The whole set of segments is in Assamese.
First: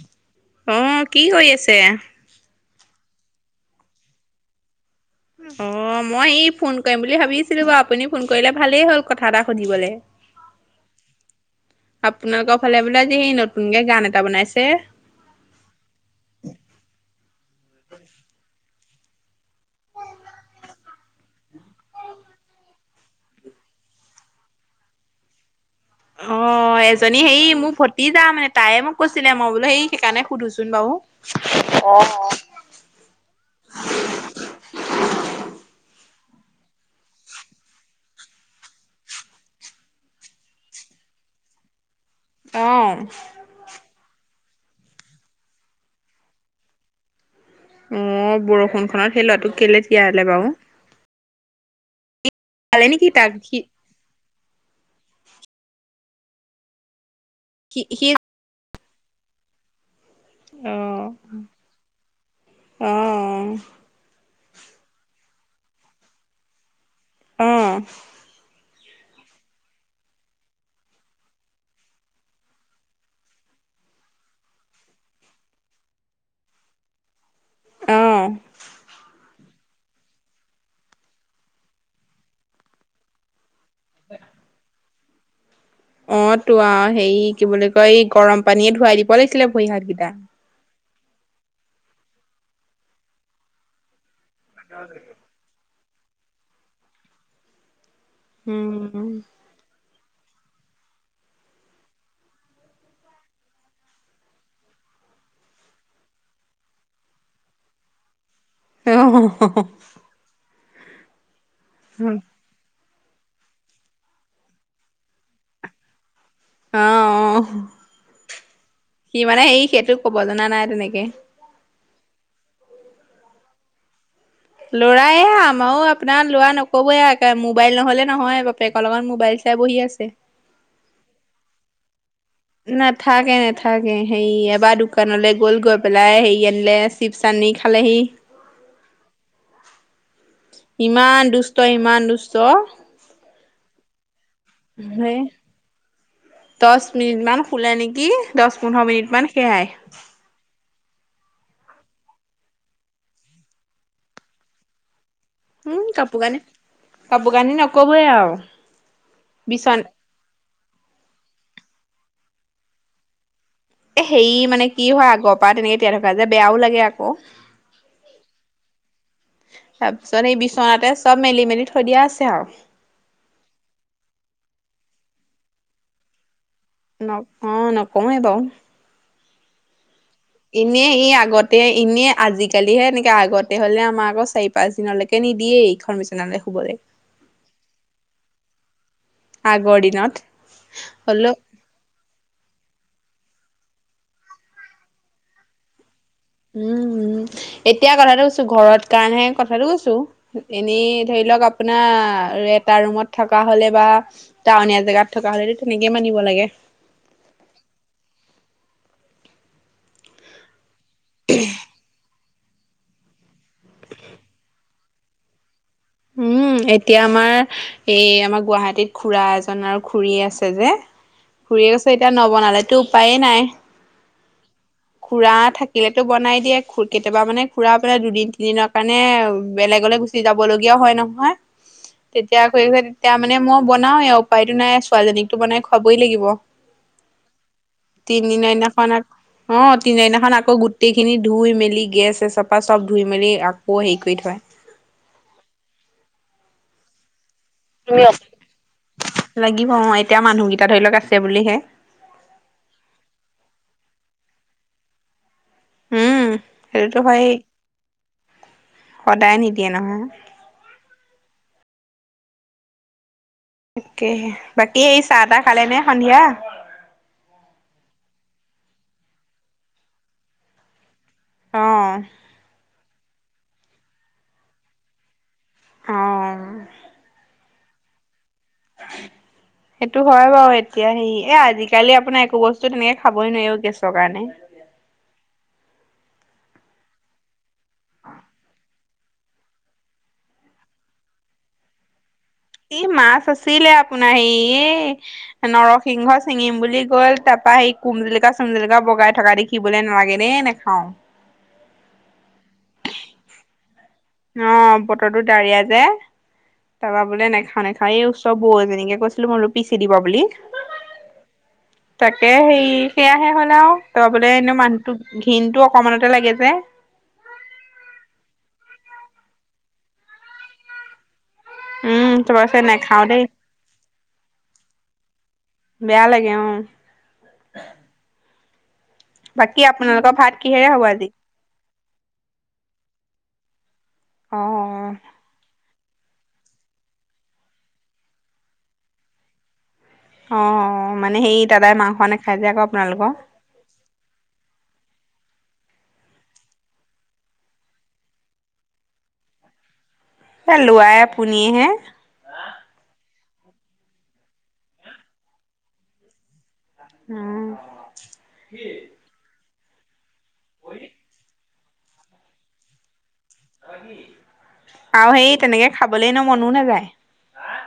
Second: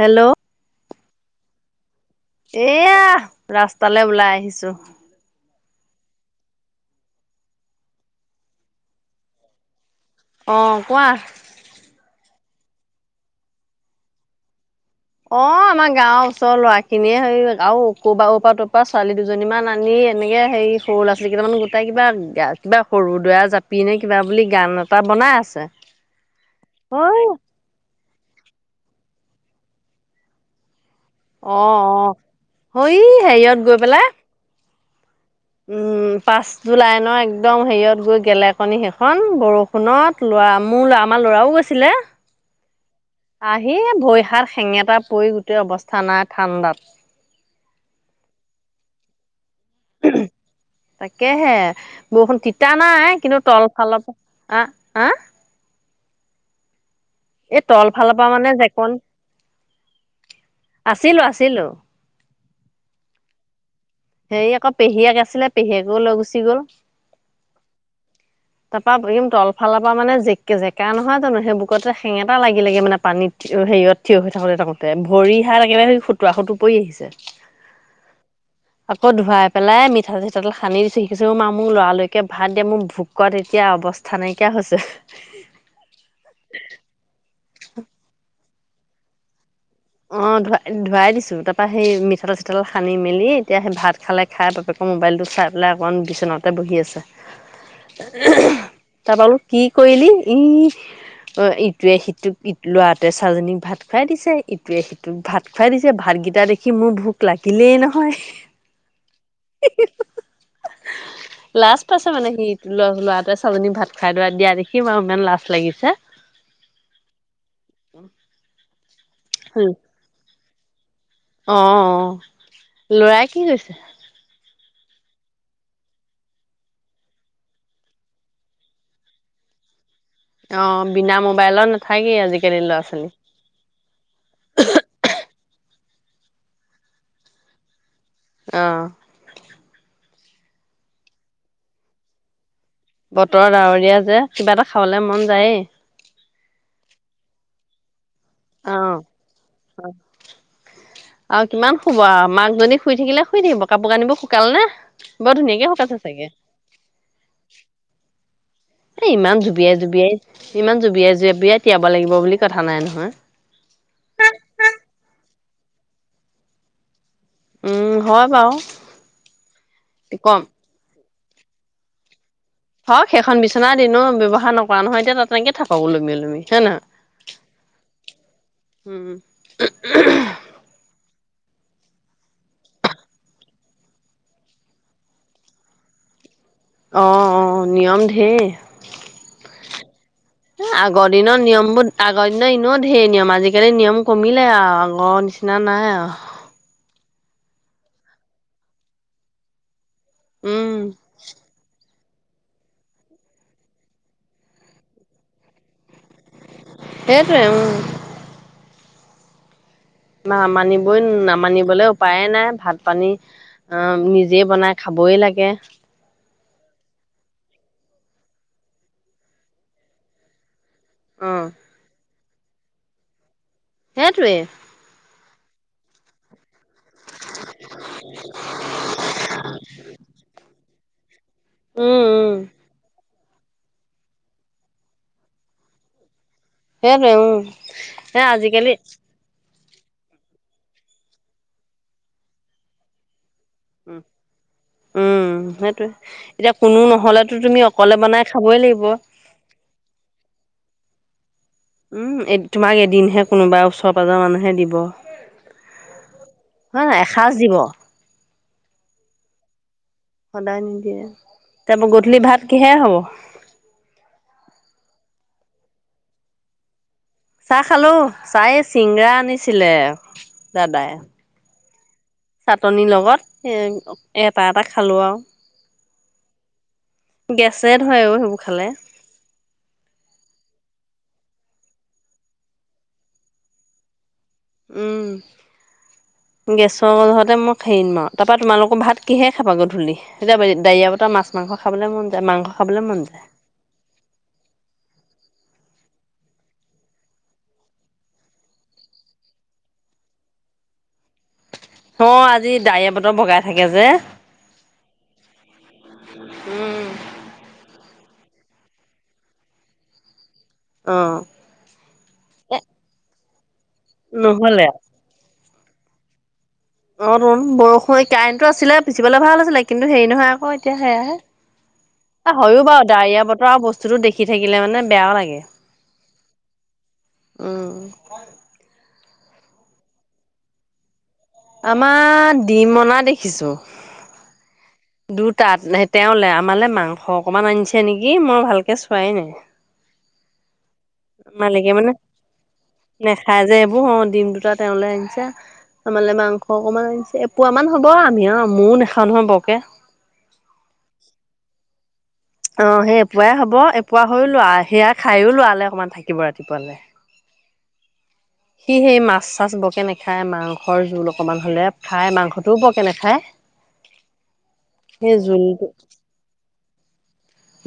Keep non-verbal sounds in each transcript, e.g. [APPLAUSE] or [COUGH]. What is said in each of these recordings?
হেল্ল', অ কি কৰি আছে? এয়া ৰাস্তালে ওলাই আহিছো। অ মই এই ফোন কৰিম বুলি ভাবিছিলোঁ বাৰু আপুনি ফোন কৰিলে ভালেই হ'ল কথা এটা সুধিবলে। অ কোৱা। আপোনালোকৰ ফালে বোলে আজি হেই নতুনকে গান এটা বনাইছে? অ আমাৰ গাঁৱৰ ওচৰ লৰাখিনিয়ে আৰু ক'ৰবা অৰপা তৰপা ছোৱালী দু দুজনী মান আনি এনেকে হেৰি সৰু ল'ৰা- ছোৱালী কেইটামান গোটাই কিবা গা কিবা সৰু দয়া জাপি পিনে কিবা বুলি গান এটা বনাই আছে। অ এজনী হয় হেৰি মোৰ ভতিজা মানে তাইয়ে মোক কৈছিলে মই বোলো সেই সেইকাৰণে সুধোচোন বাৰু। অ অ হই হেৰিয়ত গৈ পেলাই উম পাঁচ জুলাই ন' একদম হেৰিয়ত গৈ গেলেকণী হেইখন বৰষুণত। তো ল'ৰা মোৰ লৰা আমাৰ ল'ৰাও গৈছিলে। কাৰ? হে ভৰি হাত শেঙেটা পৰি গোটেই অৱস্থা নাই ঠাণ্ডাত। অ' বৰষুণখনত সেই লৱাটোক কেলে তিয়ালে বাৰু। তাকেহে বৰষুণ তিতা পালে নেকি নাই তাক কিন্তু সি তল ফাল প আ', আ' এ সি তল সি ফালৰ পৰা মানে জেকন অ', আছিলোঁ, আছিলোঁ। অ' হেৰি আকৌ পেহীয়েক আছিলে পেহীয়েকো লৈ গুচি গ'ল। অ' [INAUDIBLE] তাপা এইকেইদিন তলফালৰ পৰা মানে জেকে জেকা নহয় জানো সেই বুকতে সেঙেতা লাগি লেগে মানে পানীত। হেৰিয়ত থিয় হৈ থাকোতে থাকোতে ভৰি হাত একেবাৰে সেই সুতুৰা সুতুৰ পৰি আহিছে। অ' আকৌ ধুৱাই পেলাই মিঠাতেল চিঠাতেল সানি দিছো। সি কৈছে অ' মা মোক লৰা-লৰিকে ভাত দে মোৰ ভোক ভোকত এতিয়া অৱস্থা নাইকিয়া হৈছে। অ'তো আ হেৰি কি বুলি কয় এই গৰম পানীয়ে ধোৱাই দিব লাগিছিলে ভৰি হাতগিটা। অ' ধু-ধুৱাই দিছোঁ তাৰপা সেই মিঠাতেল চিঠাতেল সানি মেলি এতিয়াহে ভাত খালে খাই বাপেক মোবাইলটো চাই পেলাই অকণমান বিচনাতে বহি আছে। উম, তাৰপা বোলো কি কৰিলি ই অ', ইটোৱে সিটোক ই ল'ৰাটোৱে ছোৱালীজনীক ভাত খুৱাই দিছে ই ইটোৱে সিটোক ভাত খুৱাই দিছে। ভাতগিটা দেখি মোৰ ভোক লাগিলেই নহয়। [UNINTELLIGIBLE] লাজ অ পাইছে মানে সি ল'ৰাটোৱে ছোৱালীজনীক ভাত খাই দৰা দিয়া দেখি আৰু ইমান লাজ লাগিছে। অ' অ' সি মানে সেই সেইটো ক'ব জনা নাই তেনেকে। অ' অ', ল'ৰাই কি কৈছে? ল'ৰা এয়া আমাৰো আপোনাৰ ল'ৰা নকবই আ। মোবাইল নহ'লে নহয় বাপেকৰ লগত মোবাইল চা এতিয়া বহি আছে। অ' বিনা মোবাইলত নাথাকেই আজিকালি ল'ৰা-ছোৱালী। তাকে হেৰি এবাৰ দোকানলে গ'ল, গৈ পেলাই হেৰি আনিলে চিপছ আনি খালেহি। অ' ইমান দুষ্ট, ইমান দুষ্ট। বতৰ ডাৱৰীয়া যে কিবা এটা খাবলে মন যায়ে। দষ মিনিট মান শুলে নেকি? দশ, অ', পোন্ধৰ মিনিট মান সেয়াই। আৰু কিমান শুব আ মাকজনী শুই থাকিলে শুই থাকিব। কাপোৰ কানিবোৰ শুকালে নে? বৰ ধুনীয়াকে উম শুকাইছে কাপোৰ চাগে কানি, কাপোৰ কানি নকবই আউ। এ ইমান জুবিয়াই জুবিয়াই, ইমান জুবিয়াই জুবিয়াই তিয়াব লাগিব বুলি কথা নাই নহয়। এ হেৰি মানে কি হয় আগৰ পৰা তেনেকে তিয়াই থকা যে বেয়াও লাগে আক'। উম, হয় বাৰু তাৰপিছত এই কম বিছ বিছনাতে চব মেলি-মেলি থৈ দিয়া আছে আউ। সেইখন বিছনা এনেও ব্যৱহাৰ নকৰা নহয়। এতিয়া তাতে তেনেকে থাকক ওলমি ওলমি হয় নহয়? অ' নকও এ বাউ। উম এনেই ই আগতে এনেই আজিকালিহে এনেকে আগতে হ'লে, আমাৰ আকৌ চাৰি পাঁচ দিনলৈকে নিদিয়ে ইখন বিচনালে শুবলে। অ' অ', নিয়ম ধেৰ। আগৰ দিনত। এ' আগৰ হ'লেও দিনৰ নিয়মবোৰ - আগৰ দিনত এনেও ধেৰ নিয়ম। আজিকালি নিয়ম কমিলে আৰু, আগৰ নিচিনা নাই আৰু। উম উম', এতিয়া কথাটো কৈছোঁ, ঘৰত কাৰণেহে, কথাটো কৈছোঁ। উম, এনেই ধৰি লওক আপোনাৰ, এটা ৰুমত - থকা হ'লে বা, টাউনিয়া জেগাত থকা হ'লেটো তেনেকে মানিব লাগে। সেইটোৱে, উম'। মা-মানিবই নামানিবলৈ উপায়ে নাই, ভাত-পানী - অ', নিজে বনাই খাবই লাগে। উম', এতিয়া আমাৰ এই আমাৰ গুৱাহাটীত খুৰা এজন আৰু খুৰী আছে যে। অ খুৰীয়ে আছে এতিয়া, নবনালেতো উপায়ে নাই। সেইটোৱে। খুৰা থাকিলেতো বনাই দিয়ে। খু, কেতিয়াবা মানে খুৰা মানে দুদিন-তিনিদিনৰ কাৰণে বেলেগলৈ গুচি যাব লগিয়াও হয় নহয়। উম। উম তেতিয়া আকৌ, [UNINTELLIGIBLE] তেতিয়া মানে মই বনাওঁৱেই, উপায়টো নাই। ছোৱালীজনীকতো বনাই খুৱাবই লাগিব। সেইটোৱে উম'। এ' আজিকালি - অহ, তিনে দিনাখন আকৌ গোটেইখিনি ধুই-মেলি গেছ-চেছ, চফা চব ধুই-মেলি আক - কৌ হেৰি উম কৰি থয়। উম', সেইটোৱে। এতিয়া কোনো নহ'লেতো তুমি অকলে বনাই খাবই লাগিব। লাগিব অহ, এতিয়া মানুহকেইটা ধৰি লওক আছে বুলিহে। উম' এ', তোমাক এদিনহে কোনোবা ওচৰ পাজৰ মানুহে দিব। উম' হয় নাই সেইটোতো হয়েই। এসাঁজ দিব সদায় নিদিয়ে নহয়। সদায় নিদিয়ে। তাৰপা গধূলি ভাত কিহে হ'ব? তাকে। বাকী, এই চাহ-তাহ খালে নে সন্ধিয়া? চাহ খালোঁ। চাহ এই, চিঙৰা আনিছিলে দাদাই। অহ'। চাটনি লগত। এ', এটা এটা খালোঁ আৰু। অহ। গেছে ধৰিব সেইবোৰ খালে। সেইটো হয় বাৰু। এতিয়া সেই, এ' আজিকালি আপোনাৰ একো বস্তু তেনেকে খাবই নোৱাৰি অ' গেছৰ কাৰণে। উম, গেছৰ লগতে মই খাইদিম আৰু। তাৰপৰা তোমালোকৰ ভাত - কিহে খাবা গধূলি? এতিয়া বা', ডা-ডাৱৰীয়া বতৰ, মাছ মাংস খাবলৈ মন যায়। মাংস - ই' মাছ আছিলে আপোনৰ সেই, এ' - নৰসিংহ চিঙিম বুলি গ'ল। তাৰপা সি কুমজেলুকা-চুমজেলুকা বগাই থকা দে - খিবলে নোৱাৰে, দে, নেখাওঁ। অ', আজি ডাৱৰীয়া বতৰ। বগাই থাকে যে। অহ, বতৰটো ডাৱৰীয়া যে। তাৰপা বোলে নাখাওঁ নাখাওঁ। এই ওচৰ বৌ এজনীকে কৈছিলোঁ মই বোলোঁ, পিচি দিবা বুলি। অহ। তাকে সেই, সেয়াহে হ'ল আৰু। ত', বোলে এনেও নহ'লে মানুহটো - ঘিনটো অকণমানতে লাগে যে। অ' তুন। বৰষুণ, এই কাৰেণ্টটো আছিলে পিচিবলে ভাল আছিলে। কিন্তু হেৰি নহয় আকৌ, এতিয়া সেয়াহে। উম এ' তাৰপাছত হয়ো বাৰু। নেখাও দেই ডাৱৰীয়া বতৰ, আৰু বস্তুতো দেখি থাকিলে মানে বেয়াও লাগে। বেয়া লাগে অঁ'। উমঁ। বাকী' আপোনালোকৰ ভাত কিহেৰে হ'ব আজি? আমা ডিম অনা দেখিছোঁ। অঁহ'। দুটাত তেওঁলে, আমালে মাংস অকণমান আনিছে নেকি মই ভালকে চোৱাই নাই। অ অ মানে হেৰি দাদাই মালিকে মানে মাংস নাখায় যে আকৌ আপোনালোকৰ। নেখায় যে এইবোৰ অঁ' ডিম দুটাত- তেওঁলে আনিছে। আমালে মাংস অকণমান আনিছে, এপোৱা মান হ'ব আমিও মও নেখাওঁ নহয় বৰকে। এ' ল'ৰাই আপুনিয়ে'হে। অঁ', সেই এপোৱাই হ'ব, এপোৱা হৈও ল'ৰা সেয়া খাইয়ো ল'ৰালে অকণমান- ৰাতিপুৱালে। উম সি সেই মাছ-চাছ বৰকে নাখায় মাং- খৰ জোল অকণমান হ'লে খায় মাংসটোও বৰকে নেখায়। আৰু সেই জোলটো তেনেকে খাবলৈ নো মনো নাযায়।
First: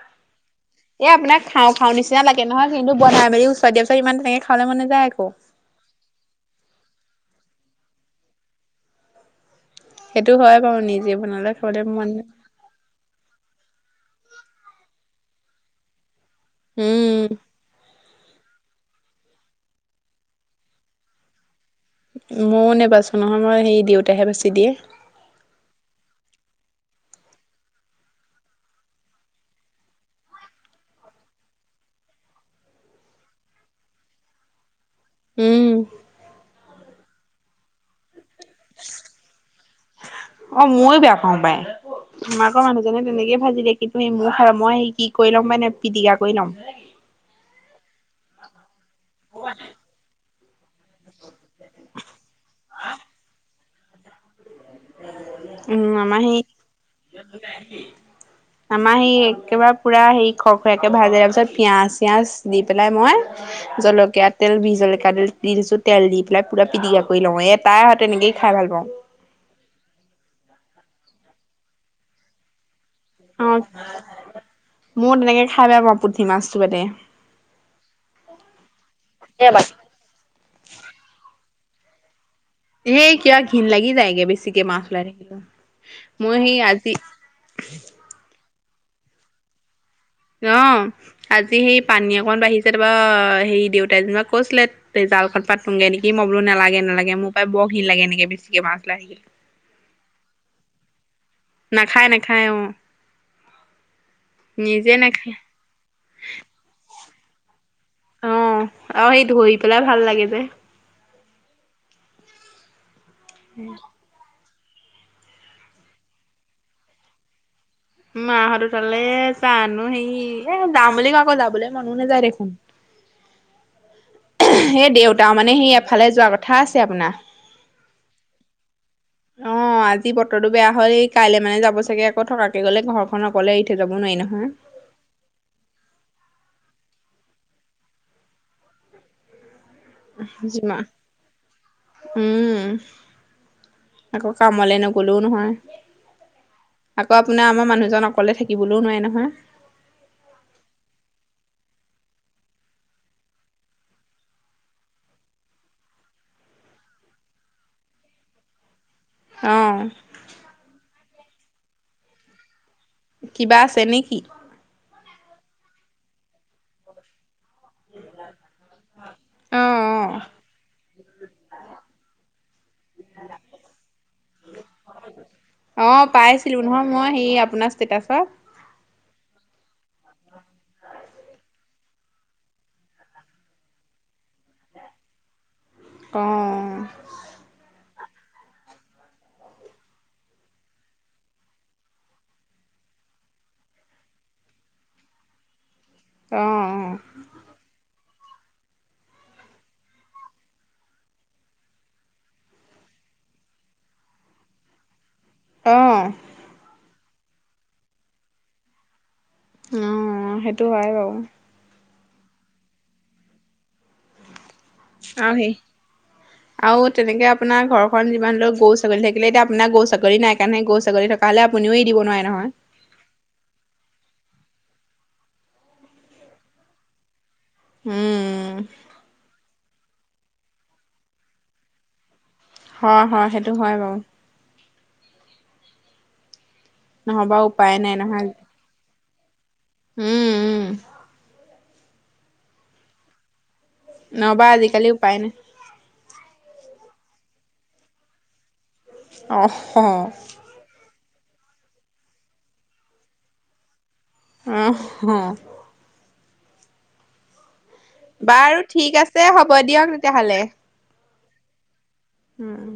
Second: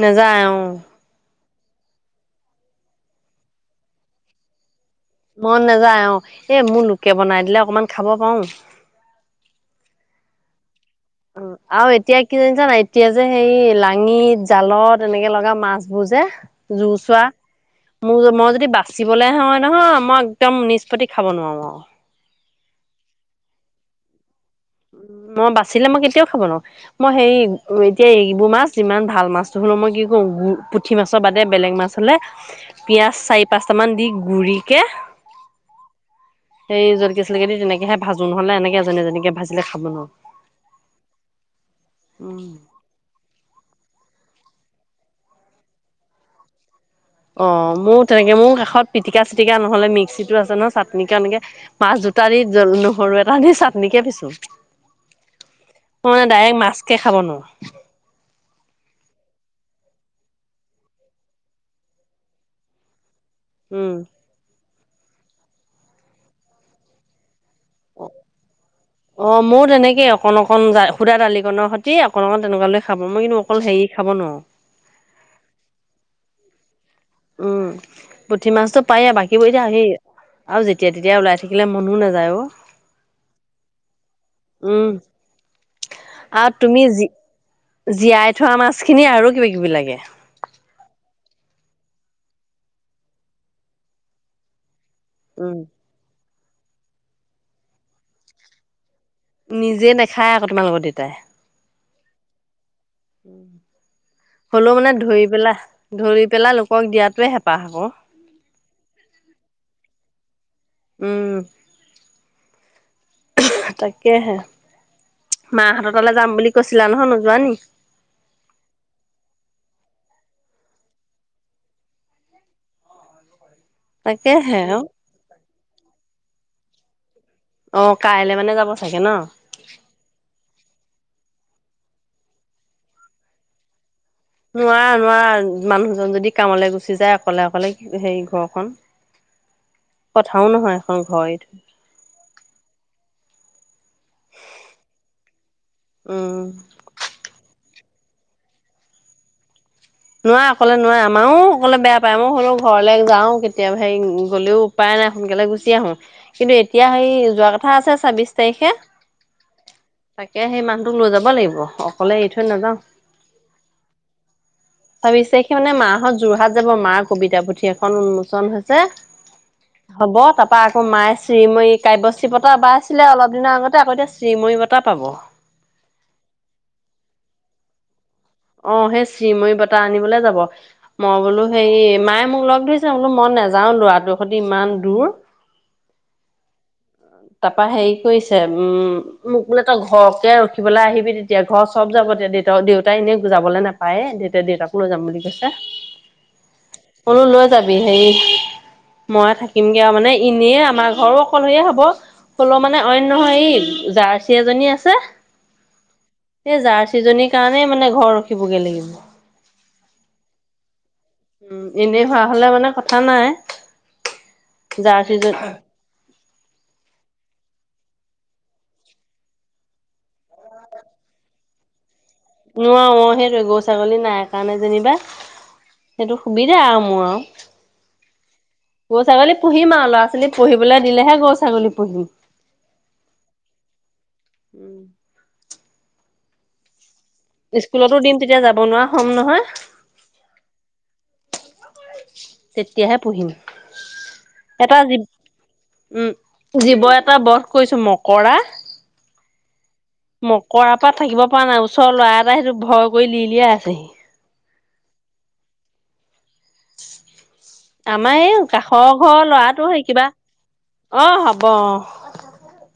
নেযায় অঁ',। এ' আপোনাক খাওঁ-খাওঁ নিচিনা লাগে নহয় কিন্তু বনাই মেলি ওচৰত দিয়া পিছত ইমান তেনেকে খাব মন নাযায় আক'। মন নাযায় অঁ', এই মোৰ লোকে বনাই দিলে অকণমান খাব পাৰো। সেইটো হয় বাৰু, নি উম, আৰু এতিয়া কি জানিছা নাই- এতিয়া যে সেই লাঙিত, জালত, এনেকে লগা মাছবোৰ যে- জুচোৱা। উম মোৰ মই যদি বাচিবলৈ হয় নহয় মই একদম নিষ্পত্তি খাব নোৱাৰো আও। মইও নেবাচো নহয় মই সেই দেউতাহে বাচি দিয়ে। মই বাচিলে মই কেতিয়াও খাব নোৱাৰো। মই সেই এতিয়া এইবোৰ মাছ যিমান ভাল মাছটো হ'লো মই কি কৰো- পুঠি মাছৰ বাদে বেলেগ মাছ হ'লে পিঁয়াজ চাৰি-পাঁচটামান দি গুৰিকে- উম'। সেই জলকীয়া-চলকীয়া দি তেনেকেহে ভাজো নহ'লে এনেকে এজনী-এজনীকে ভাজিলে খাব নোৱাৰো। অঁ', মইও বেয়া পাওঁ পাই। উম। [UNINTELLIGIBLE] যেনেকে-তেনেকে ভাজি দিয়ে কিন্তু সেই মই সেই কি কৰি ল'ম মানে পিটিকা কৰি ল'ম। অ', মোৰ তেনেকে মোৰ কাষত পিটিকা-চিটিকা নহ'লে মিক্সিতো আছে নহয় চাট- নি কণ এনেকে মাছ দুটা দি জল নহৰু এটা দি চাটনিকে পিছো। উম আমাৰ ম‌ই সেই ডাইৰেক্ট মাছকে খাব নোৱাৰো। আমাৰ সেই একেবাৰে পুৰা সেই খৰখৰিয়াকে ভাজে তাৰপিছত পিয়াজ-চিয়াজ দি পেলাই মই- উম, জলকীয়া তেল, বিজলকীয়া তেল দি দিছো তেল দি পেলাই পুৰা পিটিকা কৰি লওঁ এত তাইহঁতে এনেকেইে খাই ভাল পাওঁ। অঁ', মোৰ তেনেকে অকণ-অকণ যাই সোদা দালিকনৰ সৈতে অকণ-অকণ তেনেকুৱা লৈ খাব মই কিন্তু অকল হেৰি খাব নোৱাৰো। মও তেনেকে খাই বেয়া পাওঁ পুঠি মাছটো বাদে। উমঁ, পুঠি মাছটো পায়ে বাকীবোৰ এতিয়া হেৰি- আৰু যেতিয়া-তেতিয়া ওলাই থাকিলে মনো নাযায় অ'। সেই কিবা ঘিন লাগি যায় গে বেছিকে মাছ উম ওলাই থাকিলে। মই আৰু সেই তুমি আজি জি জীয়াই থোৱা মাছখিনি আৰু কিবা-কিবি লাগে। অঁ', আজি সেই পানী অকণমান বাঢ়িছে তাৰপা হেৰি দেউতাই যেনিবা কৈছিলে তে জালখন উম পাতোগে নেকি মই বোলো নালাগে নালাগে মোৰ পায় বৰ ঘিন লাগে এনেকে বেছিকে মাছ ওলাই থাকিলে। নিজে নাখায় আকৌ তোমালোকৰ দেতাই। নাখায় নাখায় অ'। হলেও মানে নিজে ধৰি নাখায়। পেলা ধৰি পেলা লোকক দিয়াতোৱে হেঁপাহ আক'। অ' আৰু সেই ধৰি পেলাই ভাল লাগে যে। উম তাকে! কেহে! মা'হত তালে যাম বুলি কৈছিলা নহয়। নোযোৱা নি? মাহঁতৰ তালে জানো হেৰি এ যাম বুলি ভাবো, আকৌ যাবলৈ মনো নাযায় দেখোন। [INAUDIBLE] তাকেহে দেউতা মানে হেৰী এফালে যোৱা কথা আছে আপোনাৰ। অ' কাইলে মানে যাব চাগে ন? অ' আজি বতৰটো বেয়া হ'য় কাইলৈ মানে যাব চাগে আকৌ থকাকে গলে ঘৰখন অকলে এৰি থৈ যাব নোৱাৰি নহয়। নোৱাৰা নোৱাৰা, মানুহজন যদি কামলৈ গুচি যায় অকলে অকলে হেৰি ঘৰখন কথাও নহয় যিমান এখন ঘৰ এৰি থৈ উম আকৌ কামলে নগলেও নহয়। উম আকৌ আপোনাৰ আমাৰ মানুহজন অকলে থাকিবলৈও নোৱাৰে নহয়। নোৱাৰে অকলে নোৱাৰে, আমাৰো অকলে বেয়া পায় মই হলেও ঘৰলে যাও কেতিয়াবা হেৰি গ'লেও উপায় নাই, সোনকালে গুচি আহো। কিন্তু এতিয়া সেই যোৱা কথা আছে ছাব্বিশ তাৰিখে। অ'। তাকে সেই মানুহটোক লৈ যাব লাগিব, অকলে এৰি থৈ নাযাওঁ। কিবা আছে নেকি? ভাবিছে সি মানে মাহঁত যোৰহাট যাব মাৰ কবিতা পুথি এখন উন্মোচন হৈছে। অ [INAUDIBLE] হ'ব তাৰপৰা আকৌ মায়ে শ্ৰীময়ী কাব্যশ্ৰী বটা পাইছিলে অলপ দিনৰ আগতে আকৌ এতিয়া শ্ৰীময়ী বটা পাব। অ' পাইছিলো নহয়, মই সেই আপোনাৰ ষ্টেটাচত। অ' সেই শ্ৰীময়ী বটা আনিবলে যাব। মই বোলো হেৰি মায়ে মোক লগ ধৰিছে বোলো, মই নেযাও ল'ৰাটোৰ সৈতে ইমান দূৰ। অ'। তাৰপা হেৰি কৰিছে উম মোক বোলে তই ঘৰকে ৰখিবলৈ আহিবি তেতিয়া ঘৰত চব যাব তেতিয়া দেউতা দেউতাই এনেই যাবলে নাপা পায়ে দেউতা-দেউতাকো লৈ যাম বুলি কৈছে। অ', কলো লৈ যাবি হেৰি মই থাকিমগে আৰু মানে এনেই আমাৰ ঘৰো অকলশৰীয়ে হ'ব। হ'লেও মানে অইন নহয় এই জাৰ্চি এজনী আছে। অ', সেই জাৰ্চ সিজনীৰ কাৰণেই মানে ঘৰ ৰখিবগে লাগিব। উম সেইটো হয় বাৰু। উম, এনেই হোৱা হলে মানে কথা নাই। অ' জাৰ্চি সেই [INAUDIBLE] আৰু তেনেকে আপোনাৰ ঘৰখন যিমান হলেওঁ গৰু-ছাগলী থাকিলে এতিয়া আপোনাৰ গৰু-ছাগলী নাই কাৰণেহে গৰু-ছাগলী থাক থকা হলে আপুনিও এৰি দিব নোৱাৰে নহয়। নোৱাৰো অ' সেইটোৱে গৰু-ছাগলী নাই কাৰণে যেনিবা সেইটো সুবিধা আৰু মোৰ আও। উম। গৰু-ছাগলী পুহিম আৰু ল'ৰা-ছোৱালী পুহিবলৈ দিলেহে গৰু ছাগলী পুহিম। হয় হয়, সেইটো হয় বাৰু। নহ'বা উপায় নাই স্কুলতো দিম, তেতিয়া যাব নোৱাৰা হ'ম নহয়। উম্, উম্। তেতিয়াহে পুহিম। নহ'বা আজিকালি উপায় নাই। উম্, জীৱ এটা বধ কৰিছোঁ মকৰা। অ', মকৰাৰ পৰা থাকিব পৰা নাই, ওচৰৰ ল'ৰা এটাই সেইটো ভয় কৰি, ল উলিয়াই আছেহি। অ'। আমাৰ এই বাৰু কাষৰ ঠিক আছে ঘৰৰ হ'ব ল'ৰাটো, দিয়ক সেই কিবা তেতিয়াহ'লে। অ', হ'ব অ'। উম্।